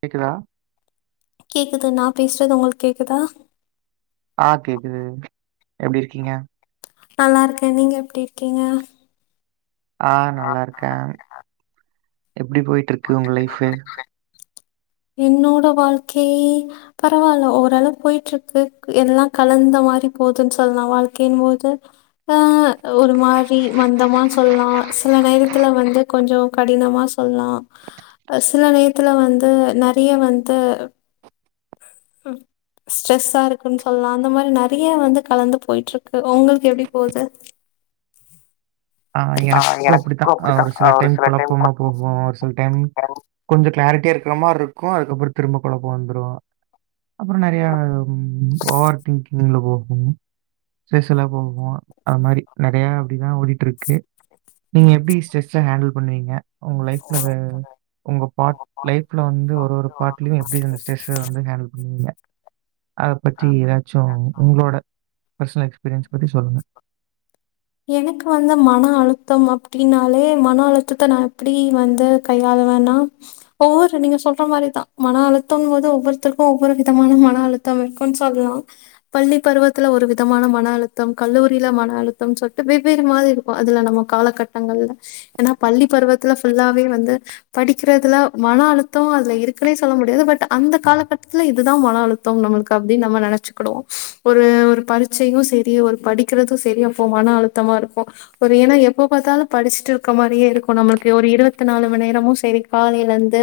கேக்குதா கேக்குதுன்ன நான் பேசுறது உங்களுக்கு கேக்குதா ஆஹ் கேக்குது எப்படி இருக்கீங்க நல்லா இருக்கேன் நீங்க எப்படி இருக்கீங்க ஆஹ் நல்லா இருக்கேன் எப்படி போயிட்டு இருக்கு உங்க லைஃப் என்னோட வாழ்க்கை பரவால்ல ஓரளவு போயிட்டு இருக்கு எல்லா கலந்த மாரி போதுன்னு சொல்லலா வாழ்க்கின் போது ஆஹ் ஒரு மாரி மந்தமா சொல்லலா சில நேரத்துல வந்து கொஞ்ச கடினமா சொல்லா சில நேரத்துல வந்து நறைய வந்து ஸ்ட்ரெஸா இருக்குன்னு சொல்லலா அந்த மாரி நெறையா வந்து கலந்து போயிட்டு இருக்கு உங்களுக்கு எப்படி போகுது ஆ எனக்கு அப்படித்தா ஒரு சில டைம் கொழப்பமா போகு ஒரு சில டைம் கொஞ்ச கிளாரிட் டே இருக்கிற மாரி இருக்கு அதுக்கப்பற திரும்ப கொழப்ப வந்துரும் அப்புற நறையா ஓவர் திங்கிங் போகு [unintelligible] போகு அது மாரி நறையா அப்படிதா ஓடிட்டு இருக் கு நீங்க எப்படி ஸ்டரெஸ்ஸ ஹேண்டில் பண்ணுவீங்க உங்க லைஃப்ல உங்க பார்ட் லைஃப்ல வந்து ஒரு ஒரு பார்ட்லயும் எப்படி அந்த ஸ்ட்ரெஸ்ஸ வந்து ஹேண்டில் பண்ணுவீங்க அத பத்தி ஏதாச்சு உங்களோட பர்சனல் எக்ஸ்பீரியன்ஸ் பத்தி சொல்லுங்க எனக்கு வந்து மன அழுத்தம் அப்படினாலே மன அழுத்தத்த நா எப்படி வந்து கையாளுவேனா ஒவ்வொரு நீங்க சொல்ற மாரிதா மன அழுத்தம்னு போது ஒவ்வொருத்தருக்கு ஒவ்வொரு விதமான மன அழுத்தம் இருக்கும்ன்னு சொல்லலா பள்ளி பருவத்துல ஒரு விதமான மன அழுத்தம் கல்லூரியில மன அழுத் தம் சொல்ட்டு வெவ்வேறு மாதிரி இருக்கு அதுல நம்ம காலகட்டங்கள்ல ஏன்னா பள்ளி பருவத்துல ஃபுல்லாவே வந்து படிக்கிறதுல மன அழுத்த அதுல இருக்குனே சொல்ல முடியாது பட் அந்த காலகட்டத்துல இதுதா மன அழுத்த நம்மளுக்கு அப்படின்னு நம்ம நினைச்சுக்கனு ஒரு ஒரு பரீட்சையு செரி ஒரு படிக்கிறது செரி மன அழுத்தமா இருக்கு ஒரு ஏன்னா எப்போ பாத்தாலு படிச்சுட்டு இருக்க மாரியே இருக்கு நம்மளுக்கு ஒரு இருபத்தி நாலு மணி நேரமு செரி காலையில இருந்து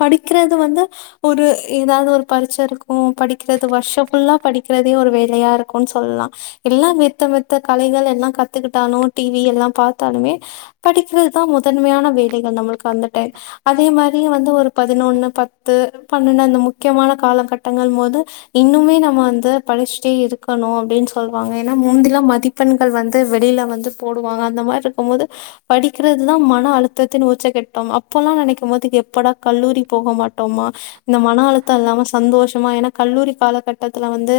படிக்கிறது வந்து ஒரு ஏதாவது ஒரு பரிச்சை இருக்கு படிக்கிறது வருஷம் ஃபுல்லா படிக்கிறதே ஒரு வேலையா இருக்கும்ன்னு சொல்லலா எல்லா வைத்து மத் த கலைகள் எல்லா கத்துக்கிட்டாலு டிவி எல்லா பாத்தாலுமே படிக்கிறதுதா முதன்மையான வேலைகள் நம்மளுக்கு அந்த டைம் அதே மாரி வந்து ஒரு பதினொன்னு பத்து பன்னெண்டு அந்த முக்கியமான காலகட்டங்கள் போது இன்னுமே நம்ம வந்து படிச்சிட்டே இருக்கணு அப்படின்னு சொல்லுவாங்க ஏன்னா முந்திலா பாத் மதிப்பெண்கள் வந்து வெளில வந்து போடுவாங்க அந்த மாரி இருக்கும் போது படிக்கிறதுதா மன அழுத்தத்தின் உச்சகட்டம் அப்போல்லா நெனைக்கும் போது எப்படா கல்லூரி போக மாட்டோமா இந்த மன அழுத்த இல்லாம சந்தோஷமா ஏன்னா கல்லூரி காலகட்டத்துல வந்து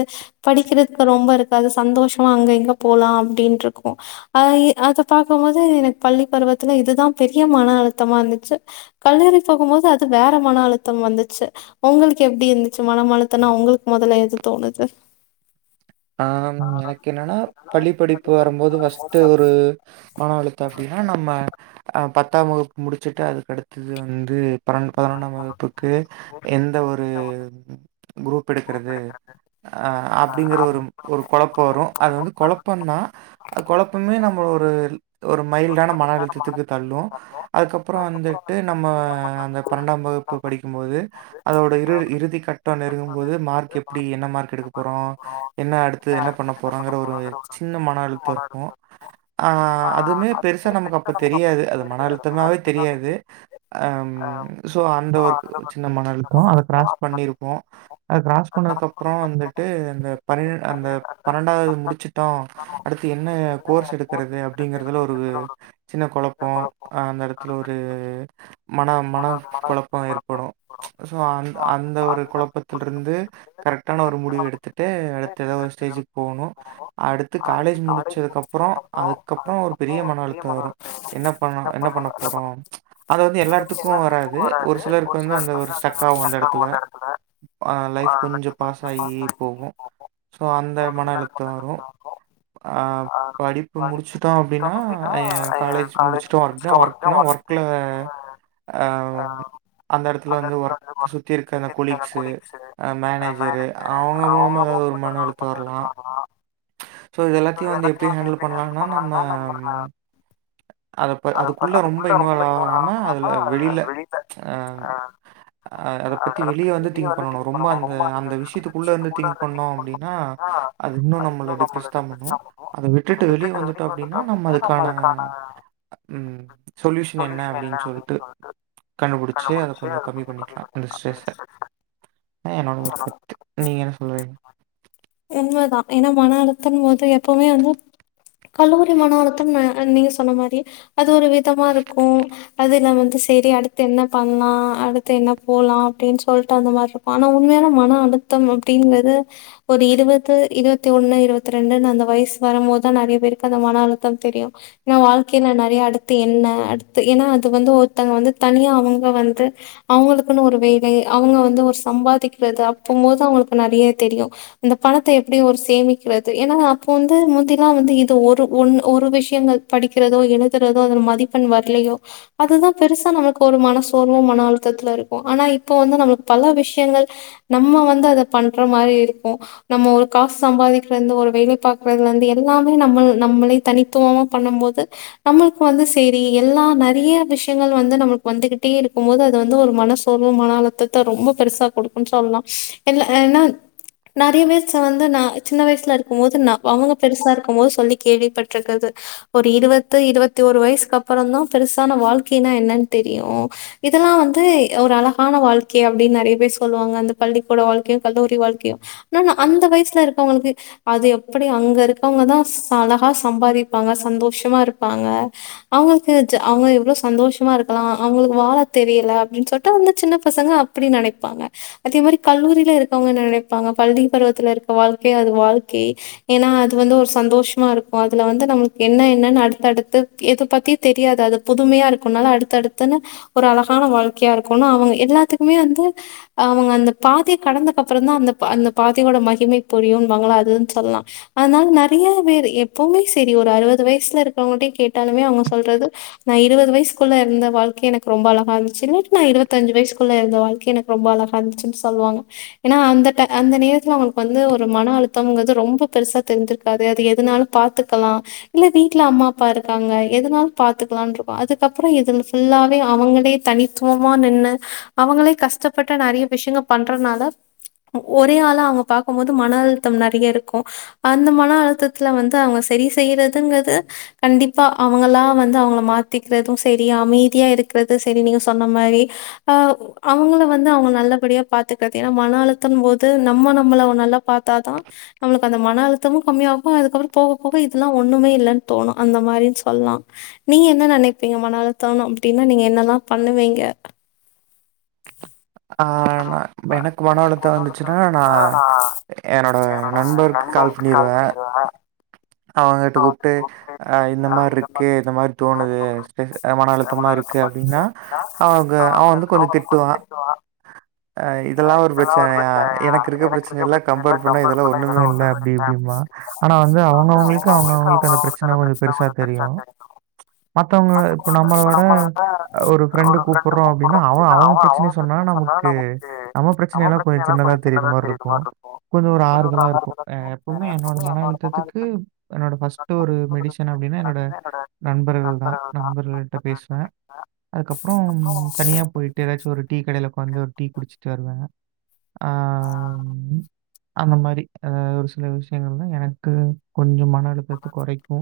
படிக்கிறதுக்கு ரொம்ப இருக்காது சந்தோஷமா அங்க இங்க போலாம் அப்படின்னு இருக்கு அ அத பாக்கும் போது எனக்கு பள்ளி பருவத்துல இதுதா பெரிய மன அழுத்தமா இருந்துச்சு கல்லூரி போகும்போது அது வேற மன அழுத்தம் வந்துச்சு உங்களுக்கு எப்படி இருந்துச்சு மன மழுத்தனா உங்களுக்கு மொதல்ல எது தோணுது ஆ ம் எனக்கு என்னன்னா பள்ளி படிப்பு வரம்போது ஃபர்ஸ்ட் ஒரு அப்படின்னா நம்ம அ பத் த்தாம் வகுப்பு முடிச்சுட்டு அதுக்கு அடுத்தது வந்து பதன் பதனொன்னாம் வகுப்புக்கு எந்த ஒரு குரூப் எடுக்கறது அ அப்படிங்கற ஒரு ஒரு கொழப்ப வரு அது வந்து கொழப்பந்தா அ கொழப்பமே நம்ம ஒரு ஒரு மைல்டான மன அழுத்தத்துக்கு தள்ளு அதுக்கப்புற வந்துட்டு நம்ம அந்த பன்னெண்டாம் வகுப்பு படிக்கும்போது அதோட இறு இறுதி கட்டம் நெருங்கும்போது மார்க் எப்படி என்ன மார்க் எடுக்க போறோ என்ன அடுத்து என்ன பண்ண போறங்கிற ஒரு சின்ன மன அழுத்த இருக்கு அ அதுமே பெருசா நமக்கு அப்ப தெரியாது அது மன அழுத்தமாவே தெரியாது அ சோ அந்த ஒர்க் சின்ன மன அழுத்த அத கிராஸ் பண்ணிருப்போ அத கிராஸ் பண்ணதுக்கு அப்புற வந்துட்டு அந்த பணி அந்த பன்னெண்டாவது முடிச்சுட்டோ அடுத்து என்ன கோர்ஸ் எடுக்கறது அப்படிங்கறதுல ஒரு சின்ன கொழப்ப அந்த எடத்துல ஒரு மன மனக் குழப்ப ஏற்படு சோ அந்த அந்த ஒரு கொழப்பத்திலருந்து கரெக்டான ஒரு முடிவு எடுத்துட்டு அடுத்து எதா ஒரு ஸ்டேஜ்க்கு போகனு அடுத்து காலேஜ் முடிச்சதுக்கப்றம் அதுக்கப்பறம் ஒரு பெரிய மன அழுத்த வரு என்னப் பண்ண என்ன பண்ண போறோ அது வந்து எல்லார்த்துக்கு வராது து ஒரு சிலருக்கு வந்து அந்த ஸ்டக் ஆகு அந்த எடத்துல ஆ லைஃப் கொஞ்சம் பாஸாகி போகு சோ அந்த மன அழுத்த வரும் அ படிப்பு முடிச்சுட்டோ அப்படின்னா அ எ காலேஜ் முடிச்சுட்ட ஒர்க் டா ஒர்க்னா ஒர்க்ல அ அந்த இடத்துல வந்து ஒர்க சுத்தி இருக்கு அந்த கொலிக் சு ஆ மேனேஜ் ஜிரே அவங்க மூலமா ஏதாவது ஒரு ம் எழுத்து வர்லா ம்ச் சோ இது எல்லாத்தையு வந்து எப்டி ஹேண்டில் பண்ணலான்னா நம்ம உம் அதப்ப அதுக் உள்ள ரொம்ப இன்வால்வ் ஆகாம அதுல வ் வெளியில ம்ச் அம் அ அதுப் பத்தி வெளியே வந்து திங்க் பண்ணணும் ரொம்ப அந்த அந்த விஷயத்துக்குள்ள இந்து திங்க் பண்ணோ அப்டின்னா அது இன்னு நம்மள டிப்ரெஸ் தா பண்ணு அத விட்டுட்டு வெளிய வந்துட்டோ அப்டின்னா நம்ம அதுக் நமளுக்கான உம் சொல்யூஷன் என்னப் என்ன அப்டின் சொல்ட்டு ம்ச் கண்டுபுடிச்சு அத கொஞ்சோ கம்மி பண்ணிக்கலா அந்த ஸ்ட்ரெஸ் அ அ என்னோட ஒரு கருத்து நீங்க என்ன சொல்றீங் உண்மதா ஏன்னா மன அழுத்தம் வன்ட்டு எப்போவுமே வந்து கல்லூரி மன அழுத்தம் அ அ நீங்க சொன்ன மாரி அது ஒரு விதமா இருக்கு, அதுன வந்து சேரி அடுத்து என்ன பண்லா அடுத்து என்ன போலா அப்டின் சொல்ட்டு அந்த மாரிருப்போ ஆனா உண்மையான மன அழுத்தம் அப்டிங்கது ஒரு இருவத் த்து இருவத்தி ஒண்ணு இருவத்தி ரெண்டுன்னு அந்த வயசு வரும் போதான் நெறைய பேருக்கு அந்த மன அழுத்தம் தெரியும் ஏன்னா வாழ்க்கையில நிறைய அடுத்து என்ன அடுத்து ஏன்னா அது வந்து ஒருத்தங்க வந்து தனியா அவங்க வந்து அவங்களுக்குன்னு ஒரு வேலை அவங்க வந்து ஒரு சம்பாதிக்கிறது அப்பம் போது அவங்களுக்கு நெறைய தெரியு அந்தப் பணத்த எப்டி ஒரு சேமிக்கிறது ஏன்னா அப்போ வந்து முந்திலா வந்து இது ஒரு ஒண்ணு ஒரு விஷயங்கள் படிக்கிறதோ எழுதுறதோ அதுல மதிப்பெண் வரலையோ அதுதா பெருசா நமக்கு ஒரு மன சோர்வு மன அழுத்தத்துல இருக்கும் ஆனா இப்போ வந்து நம்மளுக்கு பல விஷயங்கள் நம்ம வந்து அத பண்ற மாரி இருக்கு நம்ம ஒரு காசு சம்பாதிக்கிறதுல இந்து ஒரு வேலை பாக்கறதுல இந்து எல்லாமே நம்மள் நம்மளே தனித்துவமா பண்ணு போது நம்மளுக்கு வந்து சேரி எல்லா நெறைய விஷயங்கள் வந்து நம்மளுக்கு வந்துகிட்டே இருக்கு போது அது வந்து ஒரு மனசோர்வு மன அழுத்தத்த ரொம்ப பெருசா குடுக்குன் சொல்லா எல்ல ஏன்னா நெறைய பேர் சோ வந்து நா சின்ன வயசுல இருக்கு போது ந அவங்க பெருசா இருக்கு, போது சொல்லி கேள்விப்பட்டிருக்குது ஒரு இருவத்து இருவத்தி ஒரு வயசுக்கு அப்றோ தா பெருசான வாழ்க்கைனா என்னன்னு தெரியு, இதெல்லா வந்து ஒரு அழகான வாழ்க்கை அப்டின்னு நெறைய பேர் சொல்லுவாங்க அந்த பள்ளிக்கூட வாழ்க்கையு கல்லூரி வாழ்க்கையு ஆன நா அந்த வயசுல இருக்கவங்களுக்கு அது எப்படி அங்க இருக்கவங்கதான் ச அழகா சம்பாரிப்பாங்க சந்தோஷமா இருப்பாங்க அவங்களுக்கு ஜ அவங்க எவ்ளோ சந்தோஷமா இருக்கலா அவங்களுக்கு வாழ தெரியல அப்டின்னு சொல்ட்டு அந்த சின்ன பசங்க அப்டி நெனைப்பாங்க அதே மாரி கல்லூரியில இருக்கவங்க நெனைப்பாங்க பள்ளி பருவத் த்துல இருக்க வாழ்க்கைய அது வாழ்க்கை ஏன்னா அது வந்து ஒரு சந்தோஷமா இருக்கும் அதுல வந்து நம்ளுக்கு என்ன என்னன்னு அடுத்தடுத்து எத பத்தியு தெரியாது அது புதுமையா இருக்கும்னால அடுத்தடுத்துன்னு ஒரு அழகான வாழ்க்கையா இருக்குனு அவங்க எல்லாத்துக்குமே வந்து அவங்க அந்த பாதைய கடந்தக்க அப்றோ தா அந்த பா அந்த பாத் [unintelligible] மகிமை புரியும்பாங்களா அதுனு சொல்லலா அதனால நெறையா பேரு எப்பவுமே சேரி ஒரு அறுபது வயசுல இருக்கவுட்டே கேட்டாலூமே அவங்க சொல்றது நான் இருவது வயசுக்குள்ள இருந்த வாழ்க்கை எனக்கு ரொம்ப அழகா இருந்துச்சு நா இருவத்தஞ்சு வயசுக்குள்ள இருந்த வாழ்க்கை எனக்கு ரொம்ப அழகா இருந்துச்சுன்னு சொல்லுவாங்க ஏன்னா அந்த ட அந்த நேரத் இது அவங்களுக்கு வந்து ஒரு மன அழுத்தம்ங்கறது ரொம்ப பெருசா தெரிஞ்சிருக்காது அது எதுனாலும் பாத்துக்கலாம் இல்ல வீட்டுல அம்மா அப்பா இருக்காங்க எதுனாலும் பாத்துக்கலான்ருக்கு அதுக்கப்றோ இதுல ஃபுல்லாவே அவங்களே தனித்துவமா நின்னு அவங்களே கஷ்டப்பட்டு நெறைய விஷயங்க பண்றதுனால ஓ ஒரே ஆளா அவங்க பாக்கும் போது மன அழுத்தம் நெறையா இருக்கும் அந்த மன அழுத்தத்துல வந்து அவங்க செரி செய்யறதுங்கிறது கண்டிப்பா அவங்களா வந்து அவங்கள மாத்திக்கறதும் சேரி அமைதியா இருக்கிறது சேரி நீங்க சொன்ன மாரி அ அவங்கள வந்து அவங்கள நல்லபடியா பாத்துக்கிறது ஏனா மன அழுத்தம் போது நம்ம நம் நம்மள ஒ நல்லா பாத்தா தா நம்மளுக்கு அந்த மன அழுத்தமு கம்மியாகு அதுக்கப்புறோ போக போக இதெல்லா ஒண்ணுமே இல்லைன்னு தோணு அந்த மாரின்னு சொல்லா நீங்க என்ன நினைப்பீங்க மன அழுத்தம்னு அப்டின்னா நீங்க என்னெல்லா பண்ணுவீங்க ஆ, நா எனக்கு மன அழுத்தோ வந்துச்சுன்னா நா என்னோட நண்பருக்கு கால் பண்ணிருவே அவங்கிட்ட கூப்பிட்டு அ இந்த மார்ருக்கு இந்த மாரி தோணுது [unintelligible] ஆ மன அழுத்தமா இருக்கு அப்டின்னா அவங்க அவன் வந்து கொஞ்சோ திட்டுவா அ இதெல்லா ஒரு பிரச்சனையா எனக்கு இருக்க பிரச்சனை எல்லாம் கம்பேர் பண்ணா இதெல்லா ஒண்ணுமே இல்ல அப்படி இப்படிம்பா ஆனா வந்து அவங்க அவங்களுக் இப்ப அவங்களுக்கு அவங்க அவங்கிட்ட அந்த பிரச்சனை கொஞ்சோ பெருசாக தெரியு மத்தவங்க அதுக்கப்றோ இப்ப வந்து இப்போ நம்மளோட நம்மளட ஒரு ஃப்ரெண்டு கூப்பறோ அப்டின்னா அவன் அவன் பிரச்சனைய சொன்னா நமக்கு நம்ம பிரச்சனை எல்லா கொஞ்சோ சின்னதாக தெரியிற மாரி இருக்கும் கொஞ்சம் ஒரு கொஞ்சோ ஆறுதலா இருக்கும். அ எப்பவுமே என்னோட மன அழுத்தத்துக்கு [inaudible] என்னோட ஃபர்ஸ்ட் ஒரு மெடிசன் அப்டின்னா என்னோட நண்பர்கள் தான் நண்பர்கள் கிட்ட பேசுவே அதுக்கப்பறோ தனியா போயிட்டு ஏயதாச்சும் ஒரு டீ கடையில உக்காந்து ஒரு டீ குடிச்சிட்டு வருவே ஆ அந்த மாரி அ ஒரு சில விஷயங்கள்ந்து எனக்கு கொஞ்சமா நாலு பேத்துக்கு ஒறைக்கு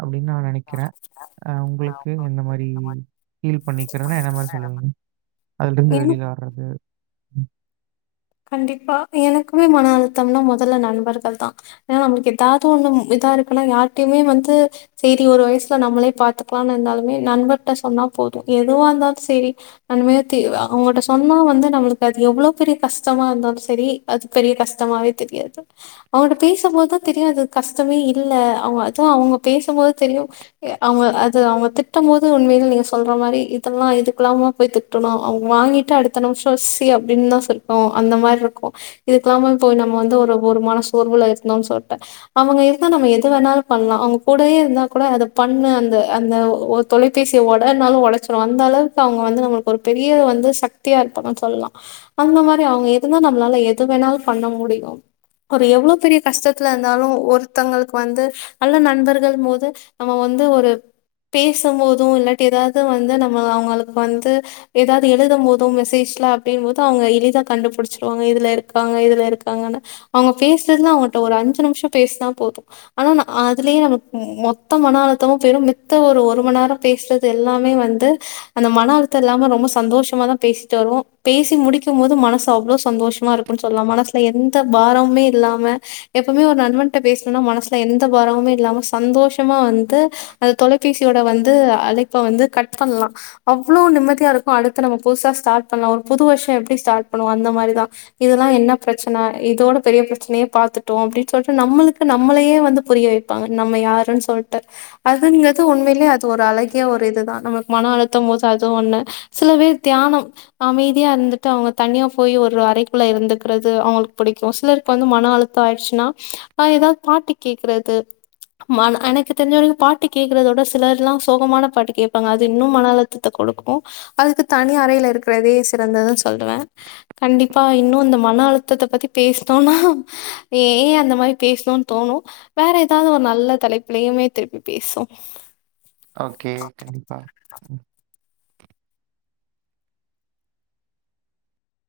அப்டின்னு நா நெனைக்கிறே அ உங்களுக்கு எந்த மாரி ஃபீல் பண்ணிக்கரனா என்ன மாரி சொல்லுவீங்க அதுல இருந்து ஏன்னா வெளில வரது உம் கண்டிப்பா எனக்குமே மன அழுத்தம்னா மொதல்ல நண்பர்கள் தான் ஏன்னா நம்மளுக்கு ஏதாவது ஒண்ணு இதா இருக்குன்னா யார்கிட்டையுமே வந்து சரி ஒரு வயசுல நம்மளே பாத்துக்கலாம்னு இருந்தாலுமே நண்பர்கிட்ட சொன்னா போதும் எதுவா இருந்தாலும் செரி நன்மையே தீமொ அவங்கிட்ட சொன்னா வந்து நம்மளுக்கு அது எவ்வளவு பெரிய கஷ்டமா இருந்தாலும் சரி அது பெரிய கஷ்டமாவே தெரியாது அவன்ட பேசும்போதுதான் தெரியும் அது கஷ்டமே இல்ல அவங்க அதுவும் அவங்க பேசும்போது தெரியும் அவங்க அது அவங்க திட்டும் போது உண்மையில நீங்க சொல்ற மாதிரி இதெல்லாம் இதுக்கல்லாம போய் திட்டணும் அவங்க வாங்கிட்டு அடுத்த நிமிஷம் சி அப்படின்னு தான் சொல்லி கும் அந்த மாதிரி இருக்கும் இதுக்க இல்லாம போய் நம்ம வந்து ஒரு ஒருமான சோர்வுல இருக்கந்தோம்னு சொல்லி அவங்க இருந்தா நம்ம எது வேணாலும் பண்ணலாம் அவங்க கூடயே இருந்தா கூட அத பண்ணு அந்த அந்த தொலைபேசியை ஒடனாலும் ஒடைச்சிடும் அந்த அளவுக்கு அவங்க வந்து நம்மளுக்கு ஒரு பெரிய வந்து சக்தியா இருப்பாங்கு சொல்லலாம் அந்த மாரி அவங்க இருந்தா நம்மளால எது வேணாலும் பண்ண முடியும் ஒரு எவ்வளோ பெரிய கஷ்டத்துல இருந்தாலும் ஒருத்தங்களுக்கு வந்து நல்ல நண்பர்கள் போது நம்ம வந்து ஒரு பேசும் போதும் இல்லாடி ஏதாவது வந்து நம்ம அவங்களுக்கு வந்து எதாவது எழுதும் போதும் மெசேஜ்ல அப்படின்போது அவங்க எத கண்டுபிடிச்சிருவாங்க இதுல இருக்காங்க இதுல இருக்காங்கனு அவங்க பேசுறதுல அவங்கள்ட ஒரு அஞ்சு நிமிஷம் பேசனா போதும் ஆனா அதுலயே மொத்த மன அழுத்தமும் பெ மித்த ஒரு ஒரு மணி நேரம் பேசுறது எல்லாமே வந்து அந்த மன அழுத்தம் இல்லாம ரொம்ப சந்தோஷமா தான் பேசிட்டு வருவோம் பேசி முடிக்கும் போது மன அவ்ள சந்தோஷமா இருக்கும்னு சொல்லலாம் மனசுல எந்த பாரமுமே இல்லாம எப்பவுமே ஒரு நணபன்ட பேசலனா மனசுல எந்த பாரமுமே இல்லாம சந்தோஷமா வந்து அந்த தொலைபேசியோட வந்து அழைப்பை வந்து கட் பண்ணலாம் அவ்வளவு நிம்மதியா இருக்கும் அடுத்து நம்ம புதுசா ஸ்டார்ட் பண்ணலாம் ஒரு புது வருஷம் எப்படி ஸ்டார்ட் அந்த மாதிரிதான் இதெல்லாம் என்ன பிரச்சனை இதோட பெரிய பிரச்சனையே பார்த்துட்டோம் அப்படின்னு சொல்லிட்டு நம்மளுக்கு நம்மளையே வந்து புரிய வைப்பாங்க நம்ம யாருன்னு சொல்லிட்டு அதுங்கிறது உண்மையிலயே அது ஒரு அழகிய ஒரு இதுதான் நமக்கு மனம் அழுத்தும் போது அது ஒண்ணு சில பேர் தியானம் அமைதியா இருந்துட்டு அவங்க தனியா போய் ஒரு அறைக்குள்ள இருந்துக்கிறது அவங்களுக்கு பிடிக்கும் சிலருக்கு வந்து மன அழுத்தம் ஆயிடுச்சுன்னா ஏதாவது பாட்டு கேக்குறது ம எனக்கு தெரிஞ்சவரைக்கும் பாட்டு கேட்குறத விட சிலர்லாம் சோகமான பாட்டு கேட்பாங்க அது இன்னும் மன அழுத்தத்தை கொடுக்கும் அதுக்கு தனி அறில இருக்கிறதே சிறந்ததுன்னு சொல்லுவேன் கண்டிப்பா இன்னும் இந்த மன அழுத்தத்தை பத்தி பேசினோம்னா ஏன் அந்த மாதிரி பேசணும்னு தோணும் வேற ஏதாவது ஒரு நல்ல தலைப்பிலையுமே திருப்பி பேசுவொம் ஓகே கண்டிப்பா ம்